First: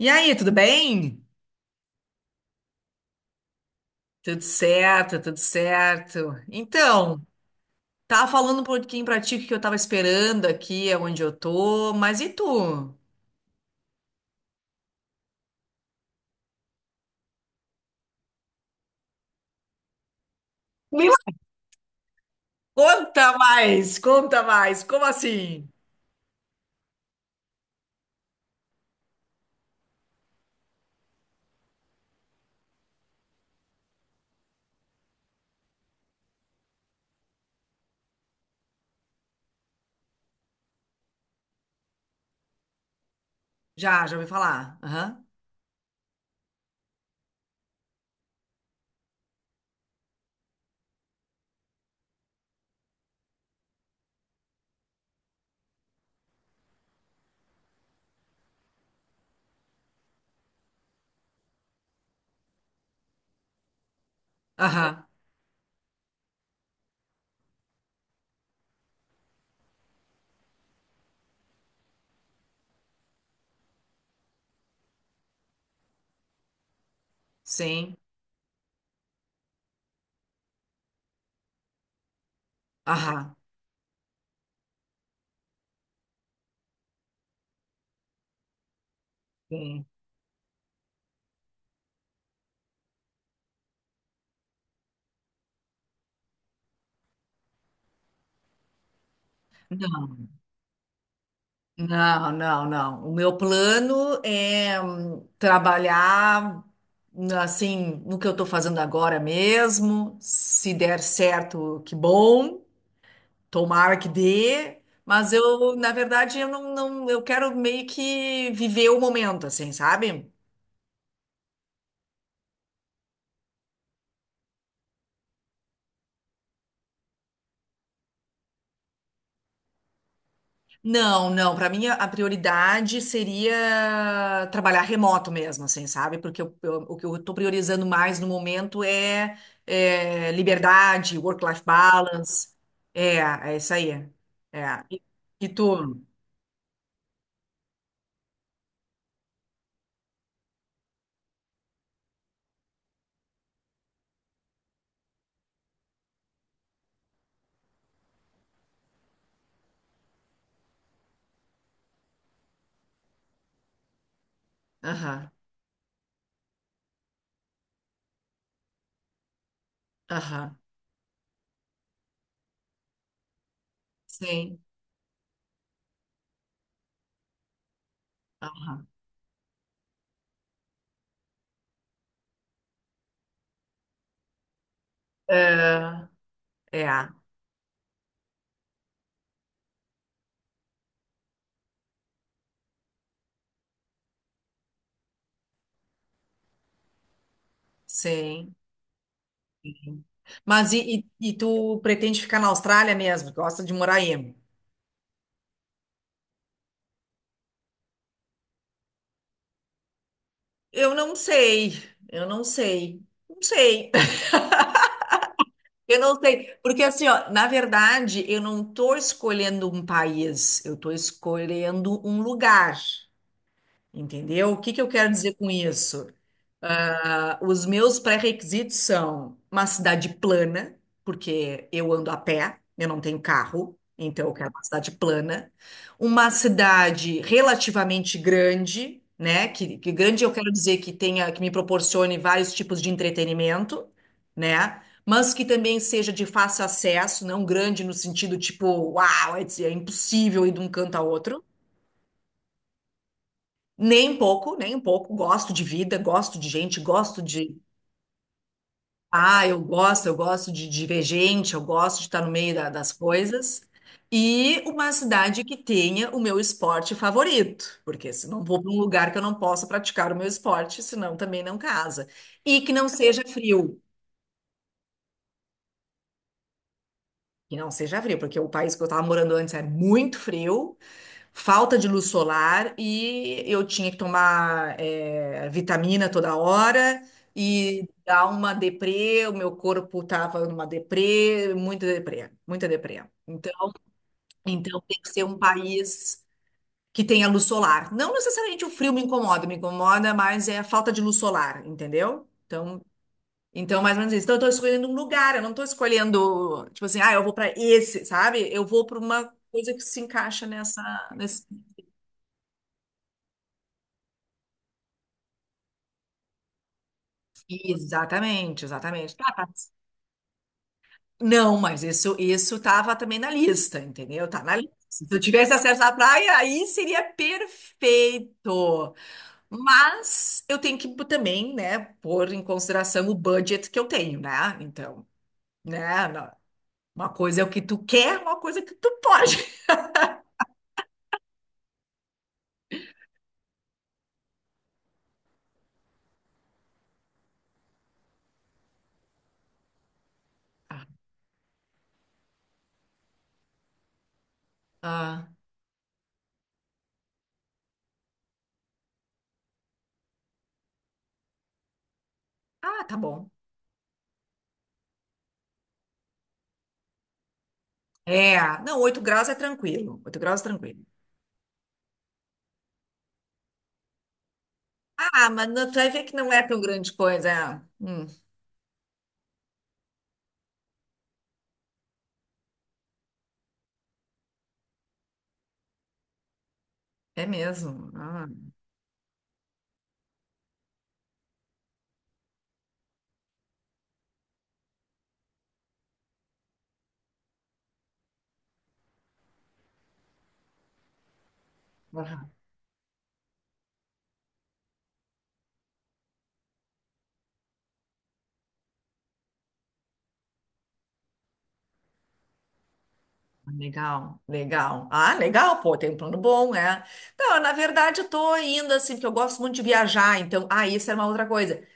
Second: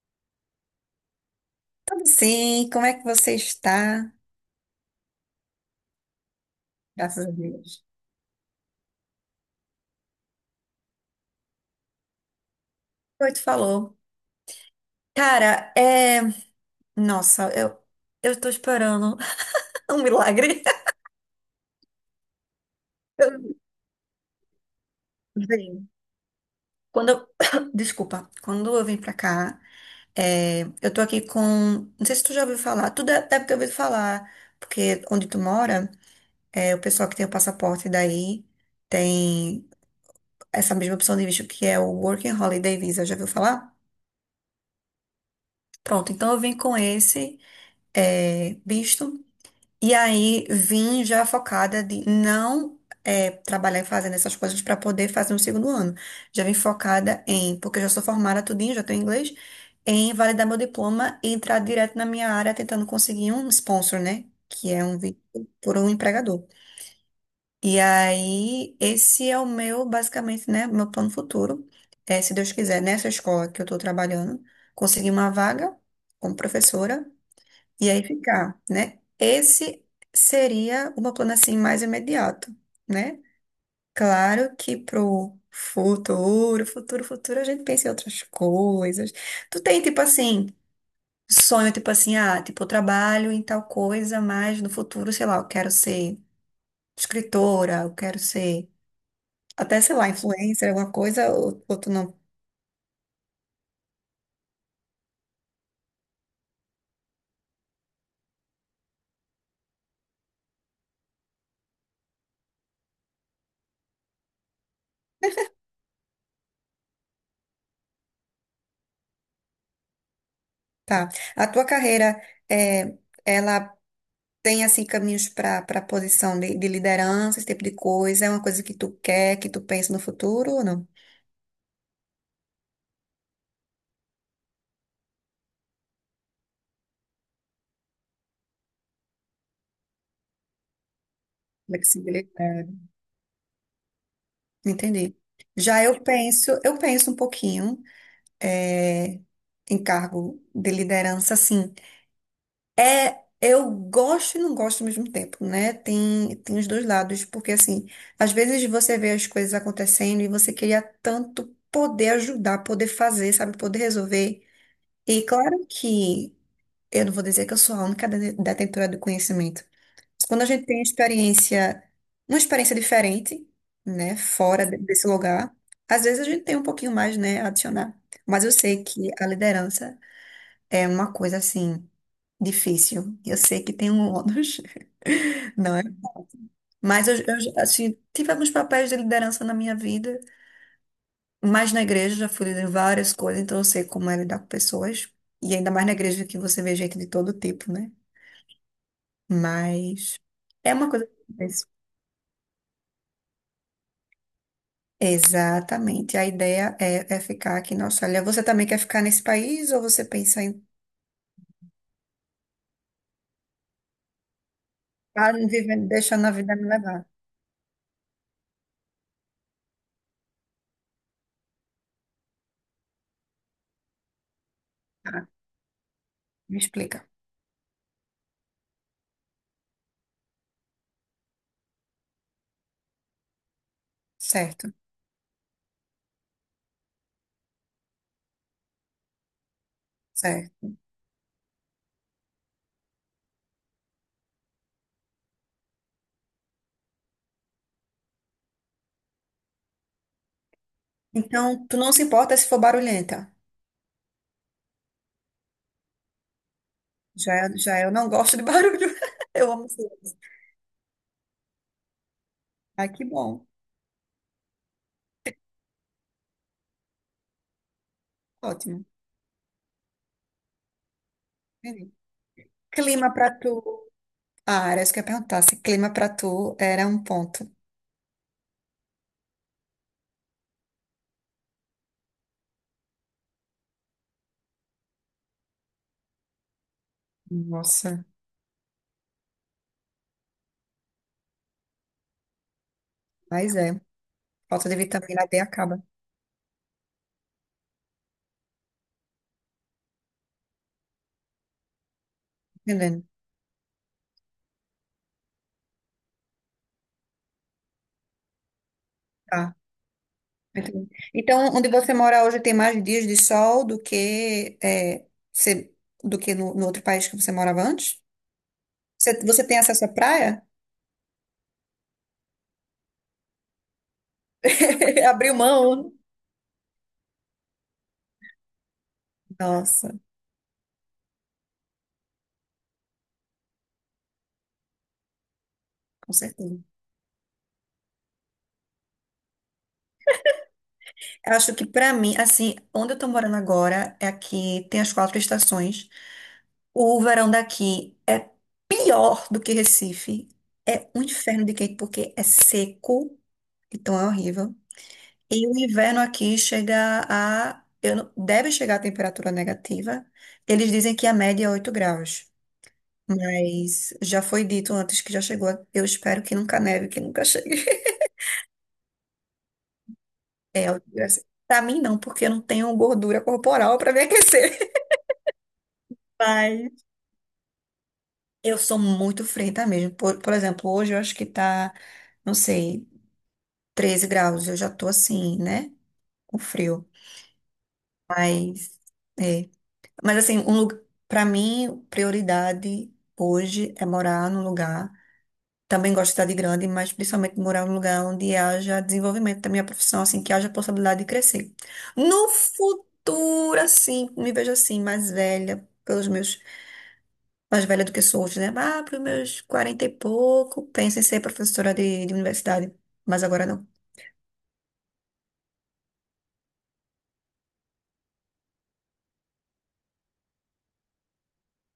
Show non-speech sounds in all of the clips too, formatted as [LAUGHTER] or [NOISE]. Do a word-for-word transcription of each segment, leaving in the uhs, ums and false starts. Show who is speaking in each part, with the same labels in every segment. Speaker 1: E aí, tudo bem?
Speaker 2: Sim, como é que você está?
Speaker 1: Tudo certo, tudo certo. Então,
Speaker 2: Graças a Deus.
Speaker 1: tava falando um pouquinho pra ti o que que eu tava esperando aqui, onde eu tô, mas e tu?
Speaker 2: Oi, tu falou. Cara, é. Nossa, eu, eu tô esperando [LAUGHS] um milagre.
Speaker 1: Me conta
Speaker 2: Eu-
Speaker 1: mais, conta mais, como assim?
Speaker 2: Vem. Quando eu... [COUGHS] Desculpa, quando eu vim pra cá, é, eu tô aqui com. Não sei se tu já ouviu falar, tu deve deve ter ouvido falar, porque onde tu mora, é, o pessoal que tem o passaporte daí tem essa mesma opção de visto que é o Working Holiday Visa, já ouviu falar?
Speaker 1: Já, já ouvi falar. Aham,
Speaker 2: Pronto, então eu vim com esse. é, visto. E aí vim já focada de não é, trabalhar fazendo essas coisas para poder fazer um segundo ano. Já vim focada em, porque eu já sou formada tudinho, já tenho inglês, em validar meu diploma e entrar direto na minha área tentando conseguir um sponsor, né? Que é um
Speaker 1: aham,
Speaker 2: vínculo por um empregador. E aí, esse é o meu, basicamente, né? Meu plano futuro. É, se Deus quiser, nessa escola que eu estou trabalhando, conseguir uma vaga como professora e
Speaker 1: sim,
Speaker 2: aí ficar, né? Esse seria o meu plano assim mais imediato, né?
Speaker 1: aham,
Speaker 2: Claro que pro futuro, futuro, futuro, a gente pensa em outras coisas. Tu tem,
Speaker 1: sim.
Speaker 2: tipo assim, sonho, tipo assim, ah, tipo, eu trabalho em tal coisa, mas no futuro, sei lá, eu quero ser escritora, eu quero ser, até, sei lá, influencer, alguma coisa, ou, ou tu não.
Speaker 1: Não, não, não. O meu plano é hum, trabalhar assim no que eu estou fazendo agora mesmo. Se der certo, que bom. Tomara que dê, mas eu, na verdade, eu não, não, eu quero meio que viver o momento, assim, sabe?
Speaker 2: Tá. A tua carreira é. Ela tem assim caminhos para para posição de, de liderança, esse tipo de coisa? É uma coisa que tu quer, que tu pensa no futuro ou não?
Speaker 1: Não, não, para mim a a prioridade seria trabalhar remoto mesmo, assim, sabe? Porque eu- eu- o que eu estou priorizando mais no momento é, é, liberdade, work-life balance.
Speaker 2: Flexibilidade.
Speaker 1: É, é isso aí. É. E,
Speaker 2: Entendi.
Speaker 1: e
Speaker 2: Já
Speaker 1: tu?
Speaker 2: eu penso, eu penso um pouquinho eh, em cargo de liderança, assim. É, eu gosto e não gosto ao mesmo tempo, né? Tem, tem os dois lados, porque assim, às vezes você vê as coisas acontecendo e você queria tanto poder ajudar, poder fazer, sabe, poder resolver. E
Speaker 1: Aham,
Speaker 2: claro que eu não vou dizer que eu sou a única dene- detentora do conhecimento. Mas quando a
Speaker 1: aham,
Speaker 2: gente tem experiência, uma experiência diferente, né,
Speaker 1: sim,
Speaker 2: fora de- desse lugar, às vezes a gente tem um pouquinho mais, né, a adicionar. Mas eu sei
Speaker 1: aham.
Speaker 2: que a liderança é uma coisa assim difícil. Eu sei que tem um ônus, [LAUGHS] não é?
Speaker 1: É, é,
Speaker 2: Mas eu, eu, assim, tive alguns papéis de liderança na minha vida, mas na igreja já fui líder em várias coisas, então eu sei como é lidar com pessoas. E ainda mais na igreja que você vê gente de todo tipo, né?
Speaker 1: sim.
Speaker 2: Mas
Speaker 1: Mas
Speaker 2: é uma
Speaker 1: e,
Speaker 2: coisa que
Speaker 1: e- e
Speaker 2: eu
Speaker 1: tu pretende ficar na Austrália mesmo? Gosta de morar aí?
Speaker 2: Exatamente. A ideia é, é ficar aqui na Austrália. Você também quer ficar nesse país ou você pensa em
Speaker 1: Eu não sei, eu não sei, não sei,
Speaker 2: ah, vivendo,
Speaker 1: [LAUGHS] eu não
Speaker 2: deixando a
Speaker 1: sei,
Speaker 2: vida me
Speaker 1: porque
Speaker 2: levar?
Speaker 1: assim, ó, na verdade, eu não tô escolhendo um país, eu tô escolhendo um lugar, entendeu? O que que eu quero
Speaker 2: Tá,
Speaker 1: dizer com isso?
Speaker 2: me explica.
Speaker 1: Ah, os meus pré-requisitos são uma cidade plana, porque eu ando a pé, eu não tenho carro, então eu quero uma
Speaker 2: Certo,
Speaker 1: cidade plana. Uma cidade relativamente grande, né? Que, que grande eu quero
Speaker 2: certo.
Speaker 1: dizer que tenha, que me proporcione vários tipos de entretenimento, né? Mas que também seja de fácil acesso, não grande no sentido tipo, uau, é é impossível ir de um canto a outro.
Speaker 2: Então, tu não se importa se for barulhenta.
Speaker 1: Nem um pouco, nem um pouco. Gosto de vida, gosto de gente, gosto
Speaker 2: Já,
Speaker 1: de.
Speaker 2: já eu não gosto de barulho. [LAUGHS]
Speaker 1: Ah,
Speaker 2: Eu
Speaker 1: eu
Speaker 2: amo
Speaker 1: gosto, eu
Speaker 2: silêncio.
Speaker 1: gosto de divergente, eu gosto de estar no meio da-
Speaker 2: Ah,
Speaker 1: das
Speaker 2: que bom.
Speaker 1: coisas. E uma cidade que tenha o meu esporte favorito, porque senão vou para um
Speaker 2: Ótimo.
Speaker 1: lugar que eu não possa praticar o meu esporte, senão também não
Speaker 2: Entendi.
Speaker 1: casa. E que não
Speaker 2: Clima
Speaker 1: seja
Speaker 2: pra tu.
Speaker 1: frio,
Speaker 2: Ah, era isso que eu ia perguntar. Se clima pra tu era um ponto.
Speaker 1: que não seja frio, porque o país que eu estava morando antes é muito frio. Falta de luz solar e eu tinha que tomar eh, vitamina toda hora e
Speaker 2: Nossa,
Speaker 1: dar uma deprê, o meu corpo estava numa deprê, muita deprê, muita deprê.
Speaker 2: mas
Speaker 1: Então,
Speaker 2: é. Falta de
Speaker 1: então tem que ser
Speaker 2: vitamina
Speaker 1: um
Speaker 2: D acaba. Tá.
Speaker 1: país que tenha luz solar. Não necessariamente o frio me incomoda, me incomoda, mas é a falta de luz solar, entendeu? Então,
Speaker 2: Entendendo?
Speaker 1: então mais ou menos isso. Então, eu estou escolhendo um lugar, eu não estou escolhendo, tipo assim, ah, eu vou para esse, sabe? Eu vou para uma
Speaker 2: Tá.
Speaker 1: coisa que se encaixa nessa,
Speaker 2: Entendi. Então,
Speaker 1: nesse.
Speaker 2: onde você mora hoje tem mais dias de sol do que é, você- do que no, no outro país que você morava antes?
Speaker 1: Exatamente, exatamente.
Speaker 2: Você,
Speaker 1: Tá,
Speaker 2: você
Speaker 1: tá.
Speaker 2: tem acesso à praia?
Speaker 1: Não, mas isso isso estava também na lista, entendeu? Tá na lista. Se
Speaker 2: [LAUGHS]
Speaker 1: eu
Speaker 2: Abriu
Speaker 1: tivesse acesso à
Speaker 2: mão?
Speaker 1: praia, aí seria perfeito.
Speaker 2: Nossa,
Speaker 1: Mas eu tenho que também, né, pôr em consideração o budget que eu tenho, né? Então, né,
Speaker 2: com
Speaker 1: não-
Speaker 2: certeza.
Speaker 1: uma coisa é o que tu quer, uma coisa é o que tu pode. [LAUGHS]
Speaker 2: Eu acho que pra mim, assim, onde eu tô morando agora é aqui, tem as quatro estações. O verão daqui é pior do que Recife. É um inferno de quente porque é seco, então é horrível.
Speaker 1: Ah,
Speaker 2: E o inverno aqui chega a. Eu, não- Deve chegar a temperatura negativa. Eles dizem que a média é oito graus.
Speaker 1: ah, tá bom.
Speaker 2: Mas já foi dito antes que já chegou. Eu espero que nunca neve, que nunca chegue. [LAUGHS]
Speaker 1: É, não, oito graus é tranquilo. Oito graus é
Speaker 2: É,
Speaker 1: tranquilo.
Speaker 2: oito graus. Pra mim, não, porque eu não tenho gordura corporal pra me aquecer.
Speaker 1: Ah, mas não- tu vai
Speaker 2: [LAUGHS]
Speaker 1: ver que não é tão
Speaker 2: Mas
Speaker 1: grande coisa. É. Hum,
Speaker 2: eu sou muito frenta mesmo. Por, por exemplo, hoje eu acho que tá, não sei, treze graus. Eu já tô assim, né? Com frio.
Speaker 1: é mesmo. Ah.
Speaker 2: Mas. É. Mas assim, um lugar, para mim, prioridade hoje é morar num lugar. Também gosto de cidade grande, mas principalmente morar num lugar onde haja desenvolvimento da minha profissão, assim, que haja possibilidade de crescer. No futuro, assim, me vejo assim, mais velha, pelos meus, mais velha do que sou hoje, né? Ah, para os meus quarenta e pouco, penso em ser professora de, de universidade, mas agora
Speaker 1: Ah,
Speaker 2: não.
Speaker 1: legal, legal. Ah, legal, pô, tem um plano bom, é. Não, na verdade, eu tô indo assim, porque eu gosto muito de viajar, então, ah, isso era uma outra coisa.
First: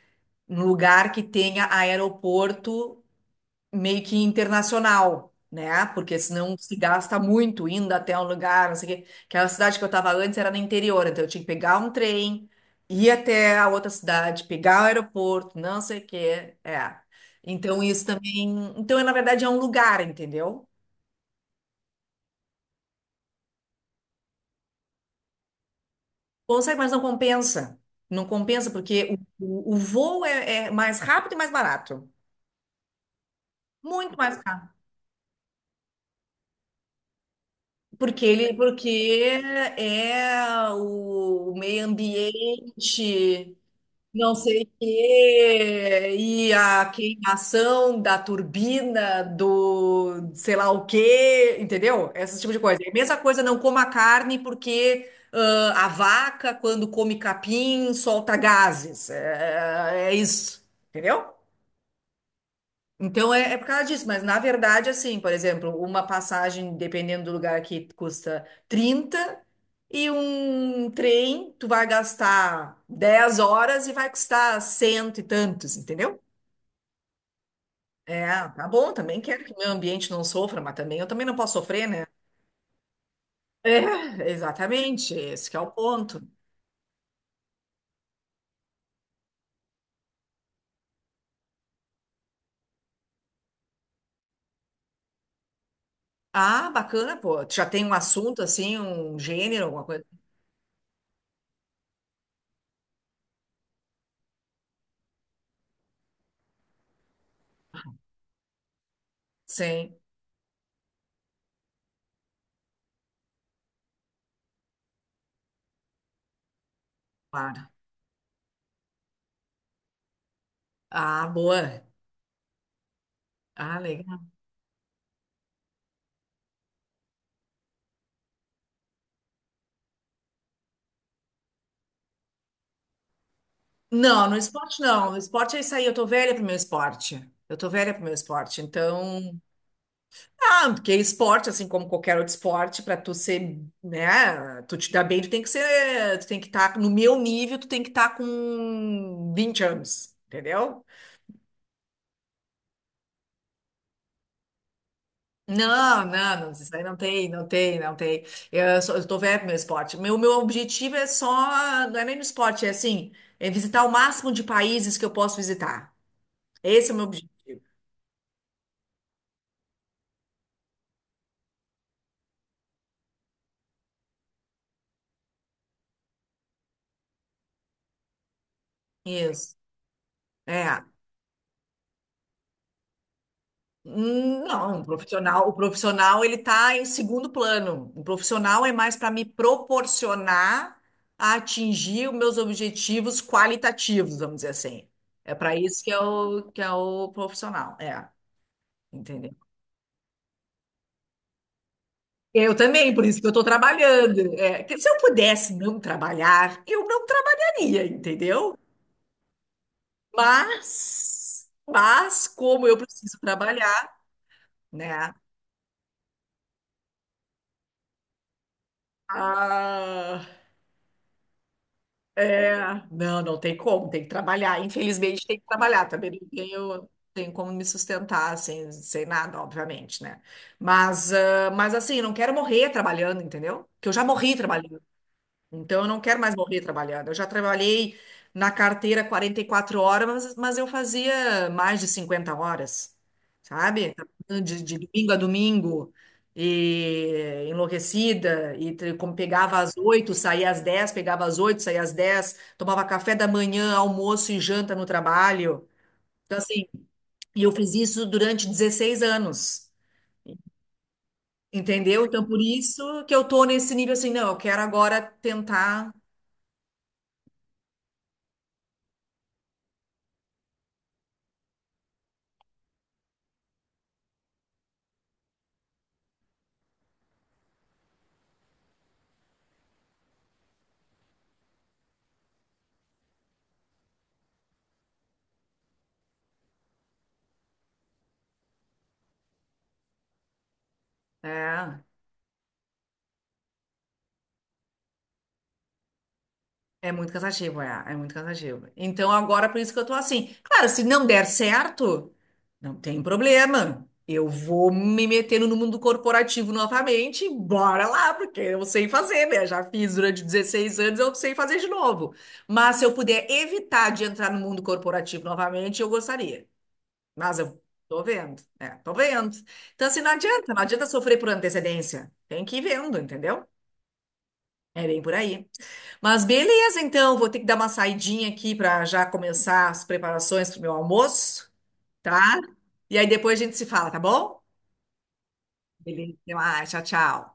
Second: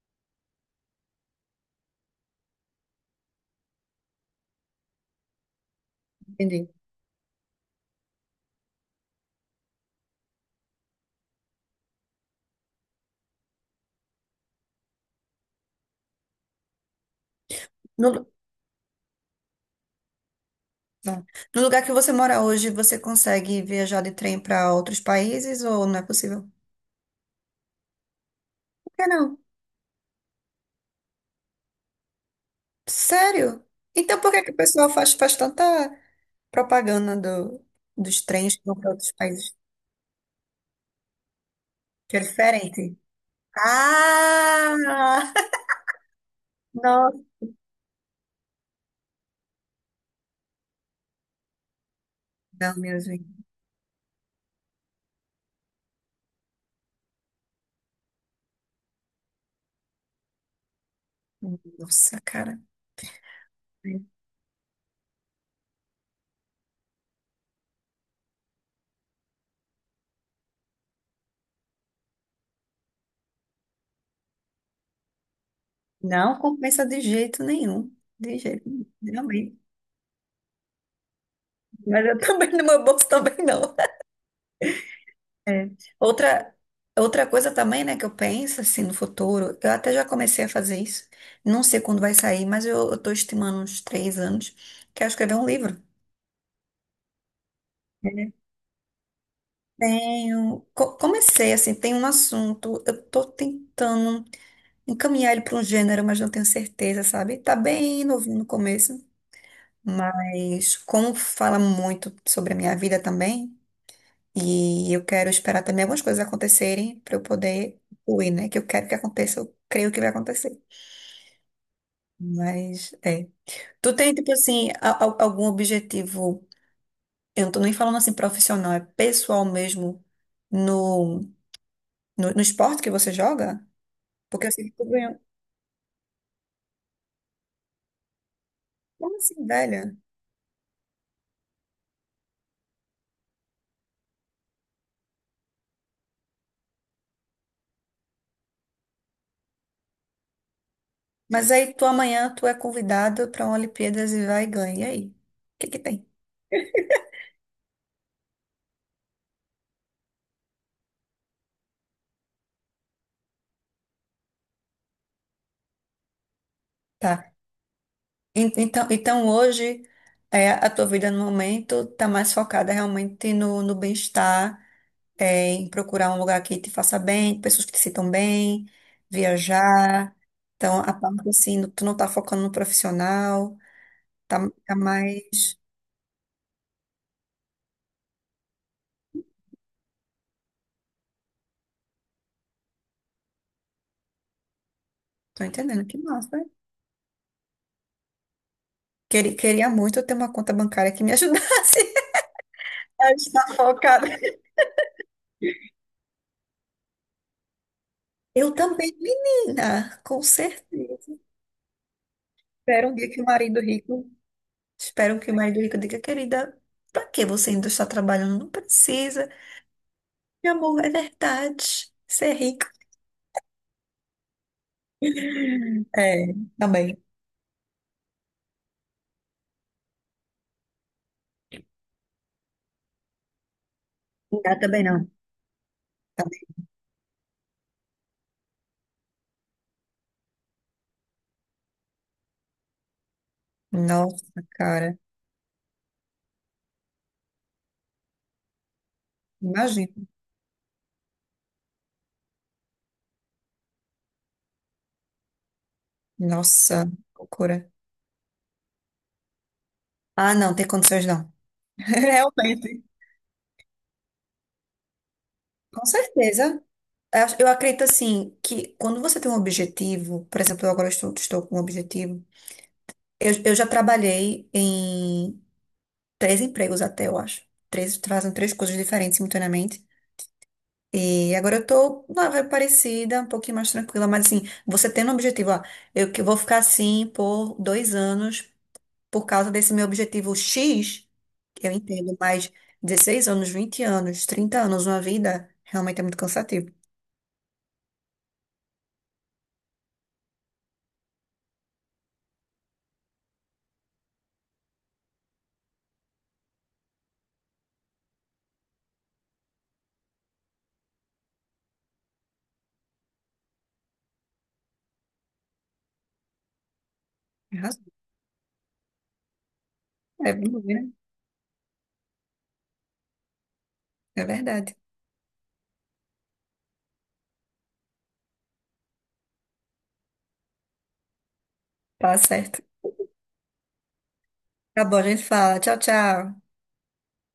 Speaker 1: Um lugar que tenha aeroporto meio que internacional, né? Porque senão
Speaker 2: Entendi.
Speaker 1: se gasta muito indo até um lugar, não sei o quê. Aquela cidade que eu tava antes era no interior, então eu tinha que pegar um trem, ir até a outra cidade, pegar o aeroporto, não sei o quê. É. Então, isso
Speaker 2: No, lu-
Speaker 1: também. Então, na verdade, é um lugar, entendeu?
Speaker 2: não. No lugar que você mora hoje, você consegue viajar de trem para outros países ou não é possível?
Speaker 1: Consegue, mas não compensa. Não compensa
Speaker 2: Por que
Speaker 1: porque
Speaker 2: não?
Speaker 1: o, o, o voo é, é mais rápido e mais barato.
Speaker 2: Sério?
Speaker 1: Muito
Speaker 2: Então por
Speaker 1: mais
Speaker 2: que que o
Speaker 1: caro.
Speaker 2: pessoal faz, faz tanta propaganda do, dos
Speaker 1: Porque ele,
Speaker 2: trens que vão
Speaker 1: porque
Speaker 2: para outros países?
Speaker 1: é o, o meio
Speaker 2: Que é diferente.
Speaker 1: ambiente, não sei o
Speaker 2: Ah!
Speaker 1: quê, e a
Speaker 2: Nossa!
Speaker 1: queimação da turbina do sei lá o quê, entendeu? Esse tipo de
Speaker 2: Não,
Speaker 1: coisa. É a
Speaker 2: meu
Speaker 1: mesma coisa,
Speaker 2: gente.
Speaker 1: não coma carne porque ah, a vaca, quando come capim, solta gases. É, é isso, entendeu?
Speaker 2: Nossa, cara.
Speaker 1: Então é, é por causa disso, mas na verdade, assim, por exemplo, uma passagem, dependendo do lugar aqui, custa trinta e um trem, tu vai gastar dez horas e vai custar cento e tantos, entendeu?
Speaker 2: Não compensa de jeito nenhum. De
Speaker 1: É,
Speaker 2: jeito
Speaker 1: tá
Speaker 2: nenhum.
Speaker 1: bom, também quero que
Speaker 2: Realmente.
Speaker 1: meu ambiente não sofra, mas também eu também não posso sofrer, né?
Speaker 2: Mas eu [LAUGHS] também, no meu bolso também não.
Speaker 1: É, exatamente, esse que é
Speaker 2: É.
Speaker 1: o ponto.
Speaker 2: Outra, outra coisa também, né, que eu penso, assim, no futuro, eu até já comecei a fazer isso. Não sei quando vai sair, mas eu, eu tô estimando uns três anos, que é escrever um livro.
Speaker 1: Ah, bacana, pô. Tu já tem um assunto assim, um gênero, alguma coisa?
Speaker 2: Tenho, co- comecei assim, tem um assunto, eu tô tentando encaminhar ele para um gênero, mas não tenho certeza, sabe? Tá bem novinho no começo,
Speaker 1: Sim,
Speaker 2: mas como fala muito sobre a minha vida também, e eu quero esperar também algumas coisas acontecerem para eu
Speaker 1: claro.
Speaker 2: poder fluir, né? Que eu quero que aconteça, eu creio que vai acontecer.
Speaker 1: Ah, boa.
Speaker 2: Mas é.
Speaker 1: Ah.
Speaker 2: Tu tem, tipo assim, a- a- algum objetivo, eu não tô nem falando assim profissional, é pessoal mesmo no, no no esporte que você joga?
Speaker 1: Não, no
Speaker 2: Porque eu sempre
Speaker 1: esporte
Speaker 2: tô
Speaker 1: não. No
Speaker 2: ganhando.
Speaker 1: esporte é isso aí, eu tô velha pro meu esporte. Eu tô velha pro meu esporte.
Speaker 2: Como
Speaker 1: Então,
Speaker 2: assim, velha?
Speaker 1: ah, porque esporte, assim como qualquer outro esporte, pra tu ser, né, tu te dar bem, tu tem que ser, tu tem que estar no meu nível, tu tem que estar com vinte anos, entendeu?
Speaker 2: Mas aí tu amanhã tu é convidado para uma Olimpíadas e vai e ganha. E aí? O que que
Speaker 1: Não,
Speaker 2: tem?
Speaker 1: não, não, isso aí não tem, não tem, não tem. Eu, sou, eu tô velha pro meu esporte. Meu, meu objetivo é só, não é nem no esporte, é assim, é visitar o máximo de países que eu posso visitar. Esse é o meu
Speaker 2: Tá.
Speaker 1: objetivo.
Speaker 2: En- Então, então hoje é, a tua vida no momento tá mais focada realmente no, no bem-estar, é, em procurar um lugar que te faça bem, pessoas que te sintam bem,
Speaker 1: Isso.
Speaker 2: viajar.
Speaker 1: É.
Speaker 2: Então, a parte assim, tu não tá focando no profissional,
Speaker 1: Hum,
Speaker 2: tá, tá
Speaker 1: não, o profissional, o
Speaker 2: mais.
Speaker 1: profissional ele está em segundo plano. O profissional é mais para me proporcionar a atingir os meus objetivos qualitativos, vamos dizer assim. É
Speaker 2: Tô
Speaker 1: para isso
Speaker 2: entendendo,
Speaker 1: que é
Speaker 2: que massa. Né?
Speaker 1: o que é o profissional, é, entendeu?
Speaker 2: Queria, queria muito eu ter uma conta bancária que me ajudasse.
Speaker 1: Eu também, por
Speaker 2: [LAUGHS]
Speaker 1: isso que eu
Speaker 2: Está
Speaker 1: estou
Speaker 2: focada
Speaker 1: trabalhando. É, que se eu pudesse não trabalhar, eu não trabalharia,
Speaker 2: Eu
Speaker 1: entendeu?
Speaker 2: também, menina, com certeza.
Speaker 1: Mas, mas como eu
Speaker 2: Espero um dia
Speaker 1: preciso
Speaker 2: que o marido
Speaker 1: trabalhar,
Speaker 2: rico,
Speaker 1: né?
Speaker 2: espero que o marido rico diga, querida, pra que você ainda está trabalhando? Não precisa.
Speaker 1: Ah,
Speaker 2: Meu amor, é verdade. Ser
Speaker 1: é,
Speaker 2: rico.
Speaker 1: não, não tem como, tem que trabalhar. Infelizmente, tem que trabalhar também. Não
Speaker 2: É,
Speaker 1: tenho,
Speaker 2: também.
Speaker 1: tenho como me sustentar sem, sem nada, obviamente, né? Mas, ah, mas assim, não quero morrer trabalhando, entendeu? Que eu já morri
Speaker 2: Não,
Speaker 1: trabalhando.
Speaker 2: também não.
Speaker 1: Então, eu não quero mais
Speaker 2: Também.
Speaker 1: morrer trabalhando. Eu já trabalhei na carteira quarenta e quatro horas, mas, mas eu fazia mais de cinquenta horas, sabe? De,
Speaker 2: Nossa,
Speaker 1: de
Speaker 2: cara.
Speaker 1: domingo a domingo, e enlouquecida, e tre- como pegava às
Speaker 2: Imagina.
Speaker 1: oito saía às dez pegava às oito saía às dez tomava café da manhã, almoço e janta no trabalho. Então, assim,
Speaker 2: Nossa,
Speaker 1: e eu
Speaker 2: loucura.
Speaker 1: fiz isso durante dezesseis anos,
Speaker 2: Ah, não, tem condições não. [LAUGHS]
Speaker 1: entendeu? Então, por
Speaker 2: Realmente.
Speaker 1: isso que eu tô nesse nível assim, não, eu quero agora
Speaker 2: Com
Speaker 1: tentar.
Speaker 2: certeza. Eu acho- eu acredito assim que quando você tem um objetivo, por exemplo, eu agora estou, estou com um objetivo. Eu, eu já trabalhei em três empregos até, eu acho. Três, fazem três coisas diferentes simultaneamente. E agora eu tô uma vibe parecida, um pouquinho mais tranquila, mas assim, você tendo um objetivo, ó, eu que vou ficar assim por dois anos por causa desse meu objetivo X, eu
Speaker 1: É.
Speaker 2: entendo, mas dezesseis anos, vinte anos, trinta anos, uma vida, realmente é muito cansativo.
Speaker 1: É muito cansativo, é, é muito cansativo. Então agora por isso que eu tô assim. Claro, se não der certo, não tem problema. Eu vou me metendo no mundo corporativo novamente, e bora lá, porque eu sei fazer, né? Já fiz durante dezesseis anos, eu sei fazer de novo. Mas se eu puder evitar de entrar no mundo corporativo novamente, eu gostaria. Mas eu
Speaker 2: Tem razão.
Speaker 1: tô vendo, né? Tô vendo. Então, assim, não
Speaker 2: É,
Speaker 1: adianta, não
Speaker 2: vamos ver,
Speaker 1: adianta
Speaker 2: né?
Speaker 1: sofrer por antecedência. Tem que ir vendo, entendeu?
Speaker 2: É verdade.
Speaker 1: É bem por aí. Mas beleza, então, vou ter que dar uma saidinha aqui para já começar as preparações para o meu almoço,
Speaker 2: Tá
Speaker 1: tá?
Speaker 2: certo.
Speaker 1: E aí depois a gente se fala, tá bom?
Speaker 2: Tá bom, a gente fala. Tchau,
Speaker 1: Beleza, até
Speaker 2: tchau.
Speaker 1: mais, tchau, tchau.